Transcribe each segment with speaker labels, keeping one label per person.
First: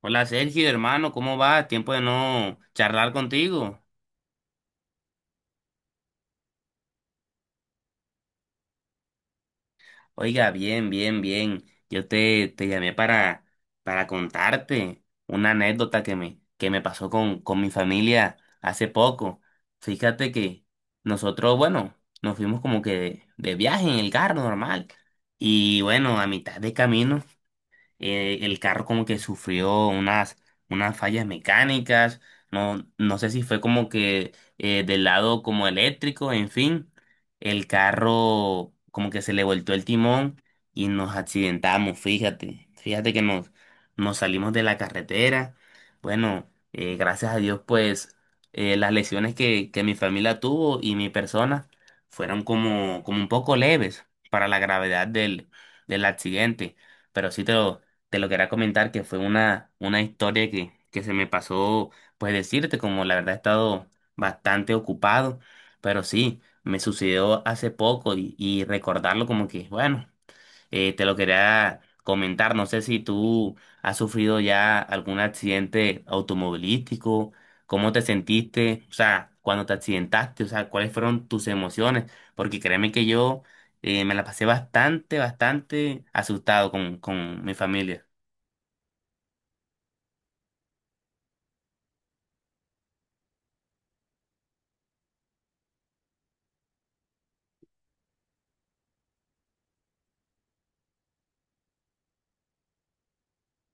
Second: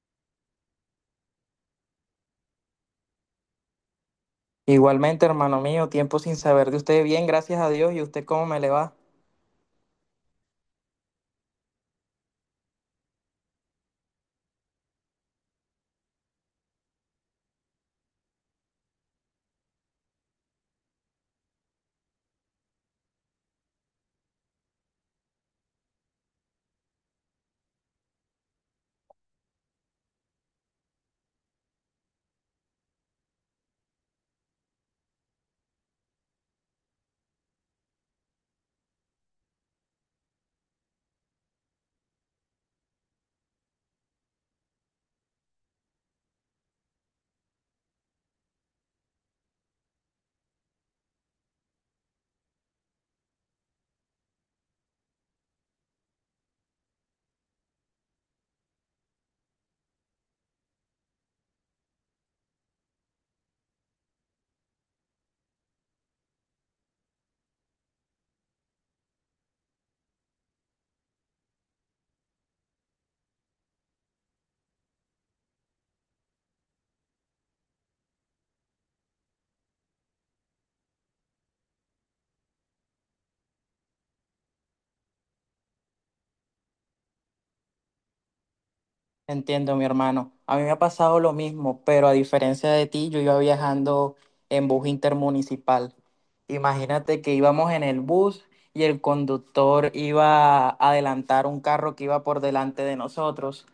Speaker 1: Hola Sergio, hermano, ¿cómo vas? Tiempo de no charlar contigo.
Speaker 2: Igualmente, hermano mío, tiempo sin saber de usted. Bien, gracias a Dios. ¿Y usted cómo me le va?
Speaker 1: Oiga, bien, bien, bien. Yo te llamé para contarte una anécdota que me pasó con mi familia hace poco. Fíjate que nosotros, bueno, nos fuimos como que de viaje en el carro normal. Y bueno, a mitad de camino, el carro como que sufrió unas fallas mecánicas, no sé si fue como que del lado como eléctrico, en fin, el carro como que se le voltó el timón y nos accidentamos, fíjate, nos salimos de la carretera, bueno, gracias a Dios pues las lesiones que mi familia tuvo y mi persona fueron como, como un poco leves para la gravedad del accidente, pero te lo quería comentar que fue una historia que se me pasó, pues decirte, como la verdad he estado bastante ocupado, pero sí, me sucedió hace poco y recordarlo como que, bueno, te lo quería comentar, no sé si tú has sufrido ya algún accidente automovilístico, cómo te sentiste, o sea, cuando te accidentaste, o sea, cuáles fueron tus emociones, porque créeme que yo me la pasé bastante, bastante asustado con mi familia.
Speaker 2: Entiendo, mi hermano. A mí me ha pasado lo mismo, pero a diferencia de ti, yo iba viajando en bus intermunicipal. Imagínate que íbamos en el bus y el conductor iba a adelantar un carro que iba por delante de nosotros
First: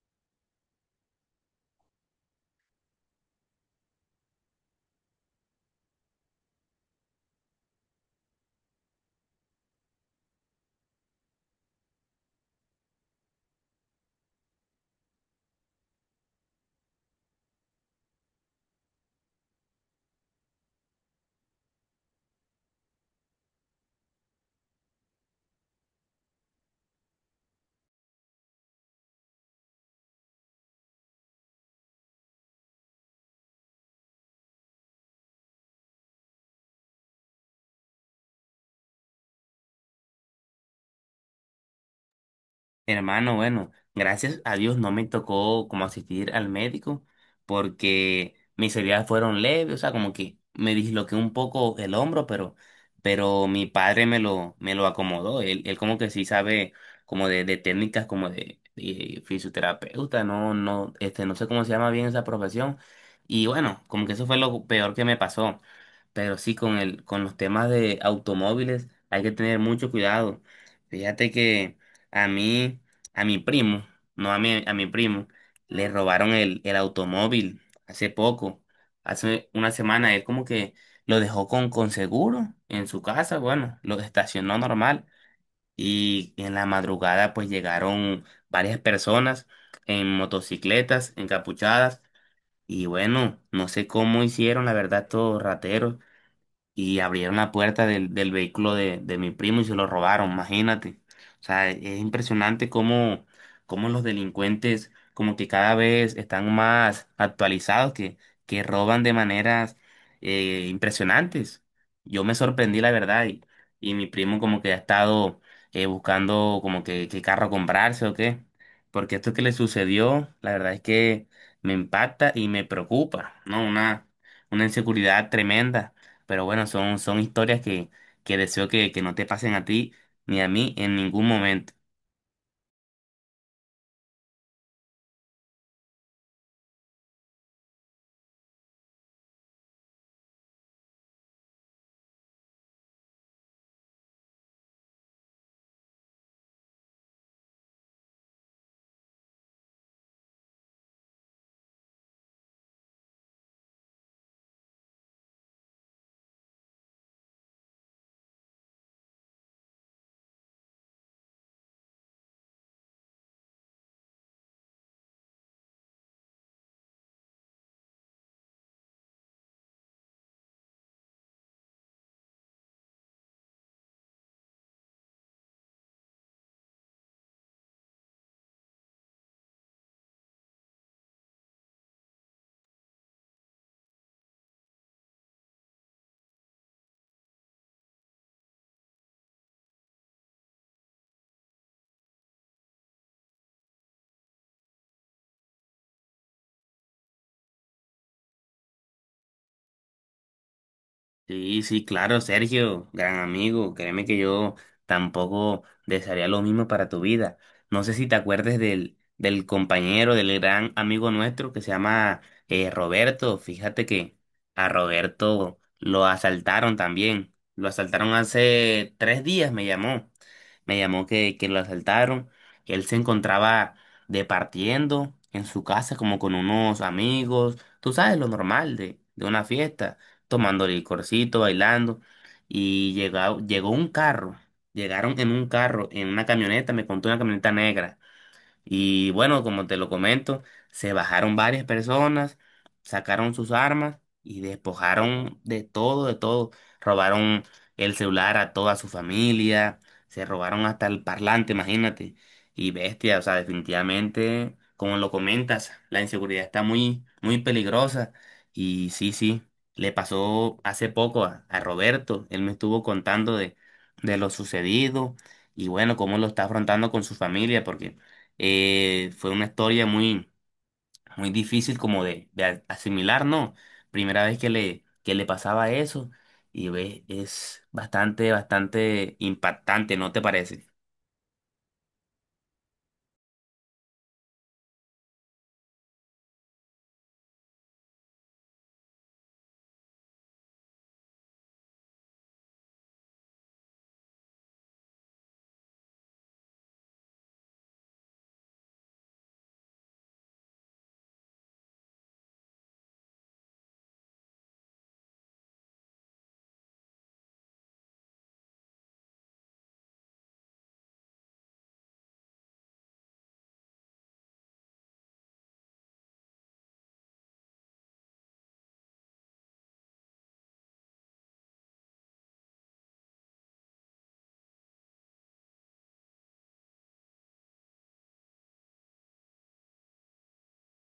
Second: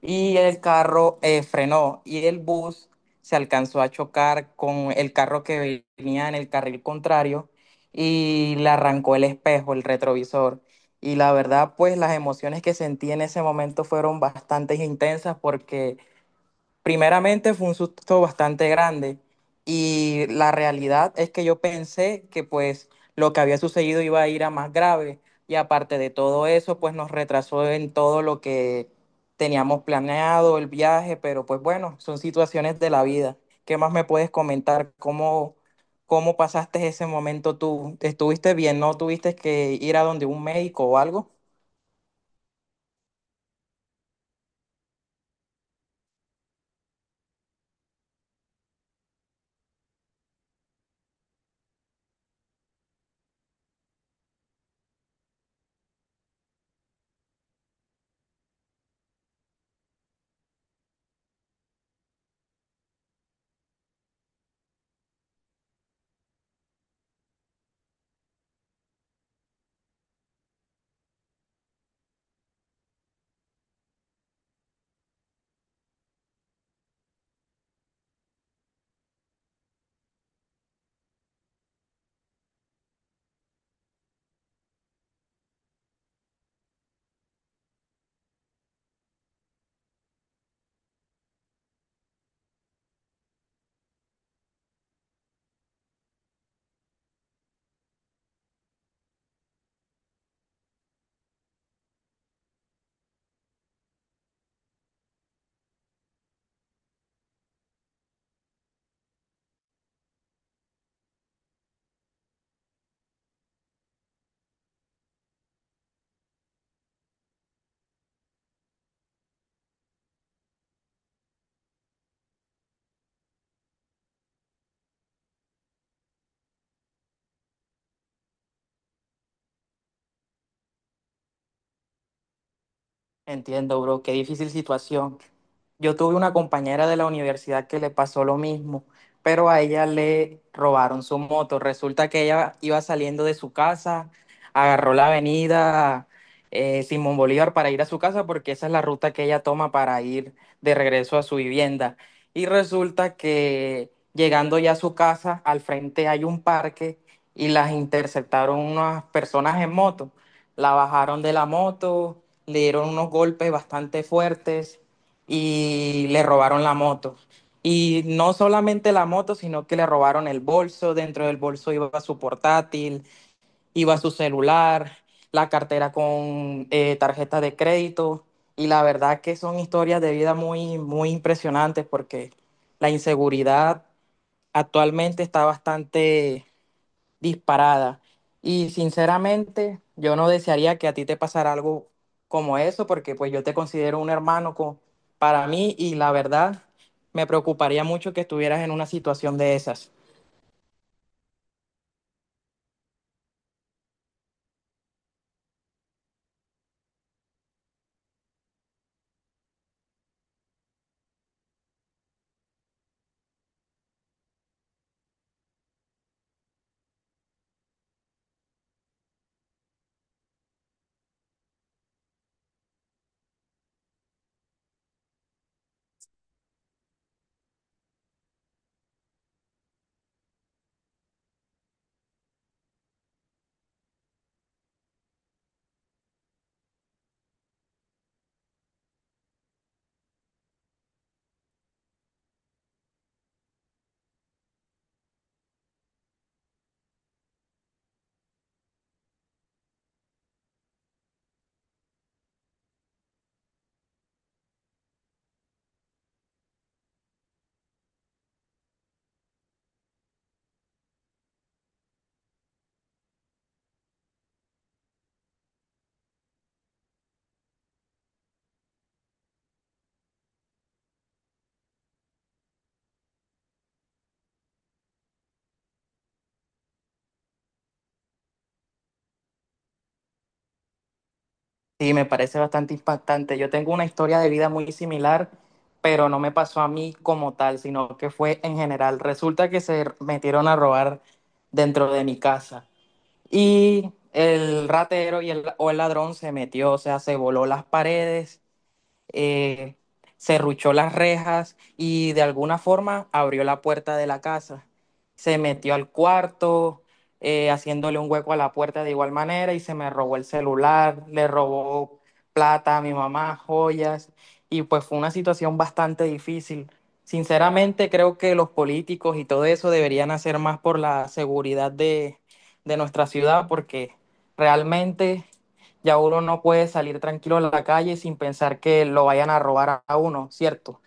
Speaker 2: y el carro frenó y el bus se alcanzó a chocar con el carro que venía en el carril contrario y le arrancó el espejo, el retrovisor. Y la verdad, pues las emociones que sentí en ese momento fueron bastante intensas porque primeramente fue un susto bastante grande y la realidad es que yo pensé que pues lo que había sucedido iba a ir a más grave y aparte de todo eso, pues nos retrasó en todo lo que teníamos planeado, el viaje, pero pues bueno, son situaciones de la vida. ¿Qué más me puedes comentar? ¿Cómo, cómo pasaste ese momento tú? ¿Estuviste bien? ¿No tuviste que ir a donde un médico o algo?
Speaker 1: Hermano, bueno, gracias a Dios no me tocó como asistir al médico porque mis heridas fueron leves, o sea, como que me disloqué un poco el hombro, pero mi padre me lo acomodó. Él como que sí sabe como de técnicas como de fisioterapeuta, no, no, este, no sé cómo se llama bien esa profesión. Y bueno, como que eso fue lo peor que me pasó. Pero sí, con el, con los temas de automóviles hay que tener mucho cuidado. Fíjate que a mí, a mi primo, no a mí, a mi primo, le robaron el automóvil hace poco, hace una semana. Él como que lo dejó con seguro en su casa, bueno, lo estacionó normal. Y en la madrugada pues llegaron varias personas en motocicletas, encapuchadas. Y bueno, no sé cómo hicieron, la verdad, todos rateros, y abrieron la puerta del vehículo de mi primo y se lo robaron, imagínate. O sea, es impresionante cómo, cómo los delincuentes como que cada vez están más actualizados, que roban de maneras impresionantes. Yo me sorprendí, la verdad, y mi primo como que ha estado buscando como que qué carro comprarse o qué, porque esto que le sucedió, la verdad es que me impacta y me preocupa, ¿no? Una inseguridad tremenda. Pero bueno, son, son historias que deseo que no te pasen a ti ni a mí en ningún momento.
Speaker 2: Entiendo, bro, qué difícil situación. Yo tuve una compañera de la universidad que le pasó lo mismo, pero a ella le robaron su moto. Resulta que ella iba saliendo de su casa, agarró la avenida Simón Bolívar para ir a su casa porque esa es la ruta que ella toma para ir de regreso a su vivienda. Y resulta que llegando ya a su casa, al frente hay un parque y las interceptaron unas personas en moto. La bajaron de la moto, le dieron unos golpes bastante fuertes y le robaron la moto. Y no solamente la moto, sino que le robaron el bolso. Dentro del bolso iba su portátil, iba su celular, la cartera con tarjeta de crédito. Y la verdad que son historias de vida muy, muy impresionantes porque la inseguridad actualmente está bastante disparada. Y sinceramente, yo no desearía que a ti te pasara algo como eso, porque pues yo te considero un hermano co- para mí y la verdad me preocuparía mucho que estuvieras en una situación de esas.
Speaker 1: Sí, sí, claro, Sergio, gran amigo. Créeme que yo tampoco desearía lo mismo para tu vida. No sé si te acuerdes del compañero, del gran amigo nuestro que se llama Roberto. Fíjate que a Roberto lo asaltaron también. Lo asaltaron hace tres días, me llamó. Me llamó que lo asaltaron. Él se encontraba departiendo en su casa como con unos amigos. Tú sabes lo normal de una fiesta tomando licorcito, bailando, y llegó un carro, llegaron en un carro, en una camioneta, me contó una camioneta negra. Y bueno, como te lo comento, se bajaron varias personas, sacaron sus armas y despojaron de todo, de todo. Robaron el celular a toda su familia, se robaron hasta el parlante, imagínate. Y bestia, o sea, definitivamente, como lo comentas, la inseguridad está muy, muy peligrosa. Y sí, sí, le pasó hace poco a Roberto, él me estuvo contando de lo sucedido y bueno, cómo lo está afrontando con su familia, porque... fue una historia muy, muy difícil como de asimilar, ¿no? Primera vez que le pasaba eso y ves, es bastante, bastante impactante, ¿no te parece?
Speaker 2: Sí, me parece bastante impactante. Yo tengo una historia de vida muy similar, pero no me pasó a mí como tal, sino que fue en general. Resulta que se metieron a robar dentro de mi casa. Y el ratero y el, o el ladrón se metió, o sea, se voló las paredes, eh, cerruchó las rejas y de alguna forma abrió la puerta de la casa. Se metió al cuarto, haciéndole un hueco a la puerta de igual manera y se me robó el celular, le robó plata a mi mamá, joyas, y pues fue una situación bastante difícil. Sinceramente creo que los políticos y todo eso deberían hacer más por la seguridad de nuestra ciudad porque realmente ya uno no puede salir tranquilo a la calle sin pensar que lo vayan a robar a uno, ¿cierto?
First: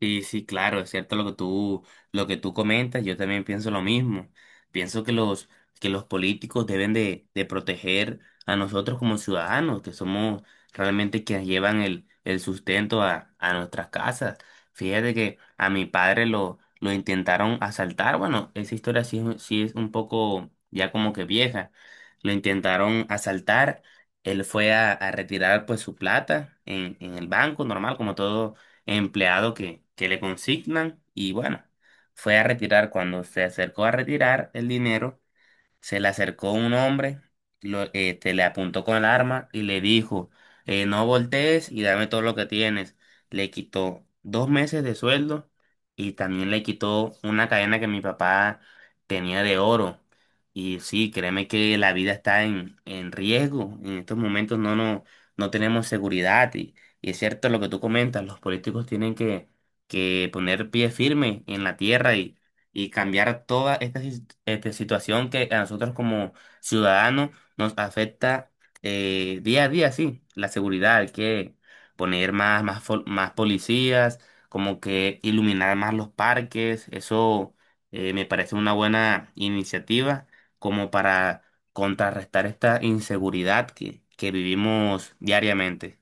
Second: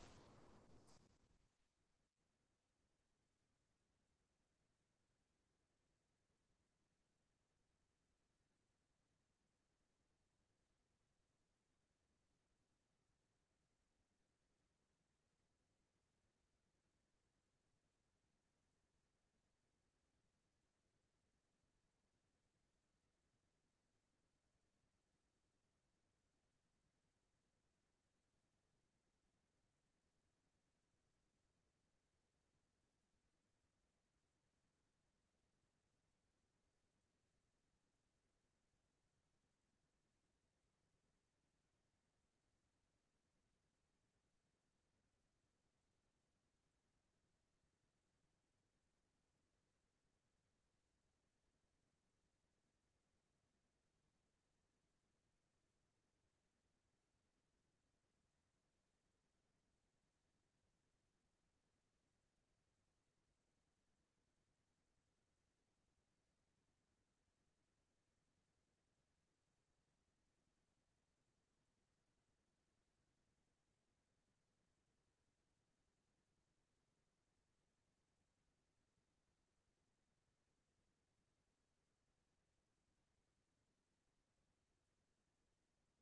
Speaker 1: Sí, sí, claro, es cierto lo que tú comentas, yo también pienso lo mismo. Pienso que que los políticos deben de proteger a nosotros como ciudadanos, que somos realmente quienes llevan el sustento a nuestras casas. Fíjate que a mi padre lo intentaron asaltar, bueno, esa historia sí, sí es un poco ya como que vieja. Lo intentaron asaltar, él fue a retirar pues su plata en el banco normal, como todo empleado que le consignan y bueno, fue a retirar. Cuando se acercó a retirar el dinero, se le acercó un hombre, este, le apuntó con el arma y le dijo, no voltees y dame todo lo que tienes. Le quitó dos meses de sueldo y también le quitó una cadena que mi papá tenía de oro. Y sí, créeme que la vida está en riesgo. En estos momentos no, no, no tenemos seguridad. Y es cierto lo que tú comentas, los políticos tienen que poner pie firme en la tierra y cambiar toda esta, este, situación que a nosotros como ciudadanos nos afecta día a día. Sí, la seguridad, hay que poner más, más policías, como que iluminar más los parques, eso me parece una buena iniciativa como para contrarrestar esta inseguridad que vivimos diariamente.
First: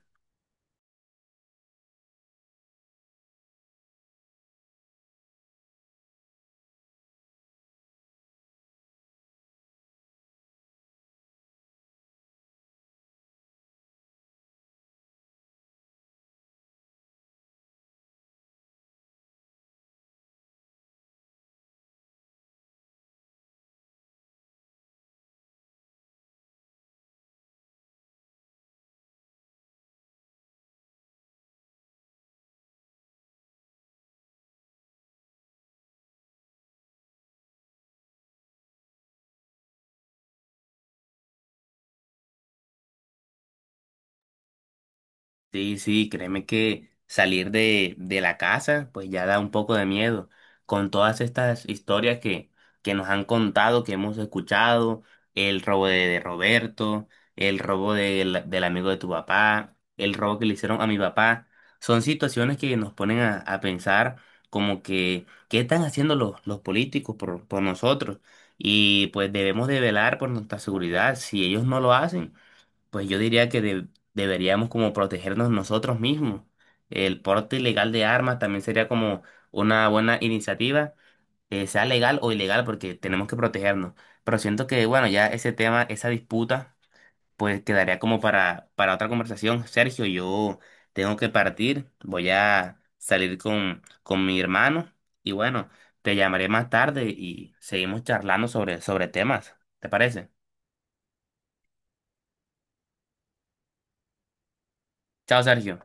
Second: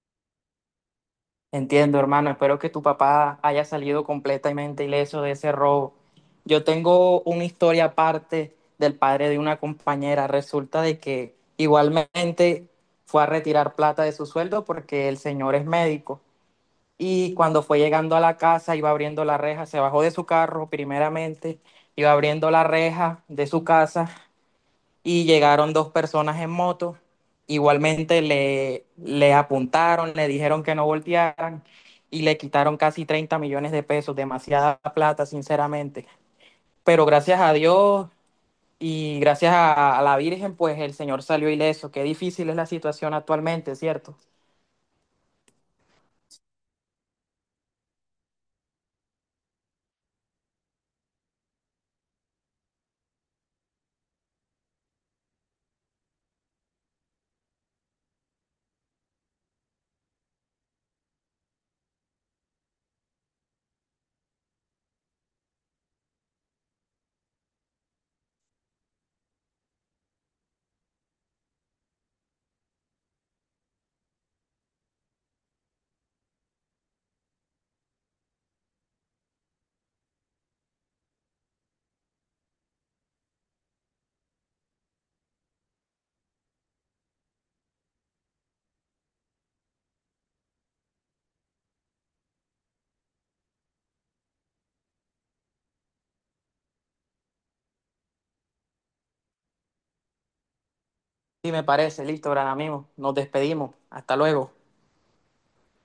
Speaker 2: Entiendo, hermano. Espero que tu papá haya salido completamente ileso de ese robo. Yo tengo una historia aparte del padre de una compañera. Resulta de que igualmente fue a retirar plata de su sueldo porque el señor es médico. Y cuando fue llegando a la casa, iba abriendo la reja, se bajó de su carro primeramente, iba abriendo la reja de su casa y llegaron 2 personas en moto. Igualmente le, le apuntaron, le dijeron que no voltearan y le quitaron casi 30 millones de pesos, demasiada plata, sinceramente. Pero gracias a Dios y gracias a la Virgen, pues el Señor salió ileso. Qué difícil es la situación actualmente, ¿cierto?
Speaker 1: Sí, sí, créeme que salir de la casa pues ya da un poco de miedo con todas estas historias que nos han contado, que hemos escuchado, el robo de Roberto, el robo del amigo de tu papá, el robo que le hicieron a mi papá, son situaciones que nos ponen a pensar como que qué están haciendo los políticos por nosotros, y pues debemos de velar por nuestra seguridad, si ellos no lo hacen pues yo diría que deberíamos como protegernos nosotros mismos. El porte ilegal de armas también sería como una buena iniciativa, sea legal o ilegal, porque tenemos que protegernos. Pero siento que, bueno, ya ese tema, esa disputa, pues quedaría como para otra conversación. Sergio, yo tengo que partir, voy a salir con mi hermano y bueno, te llamaré más tarde y seguimos charlando sobre, sobre temas. ¿Te parece?
Speaker 2: Sí, me parece. Listo, gran amigo. Nos despedimos. Hasta luego.
Speaker 1: Chao, Sergio.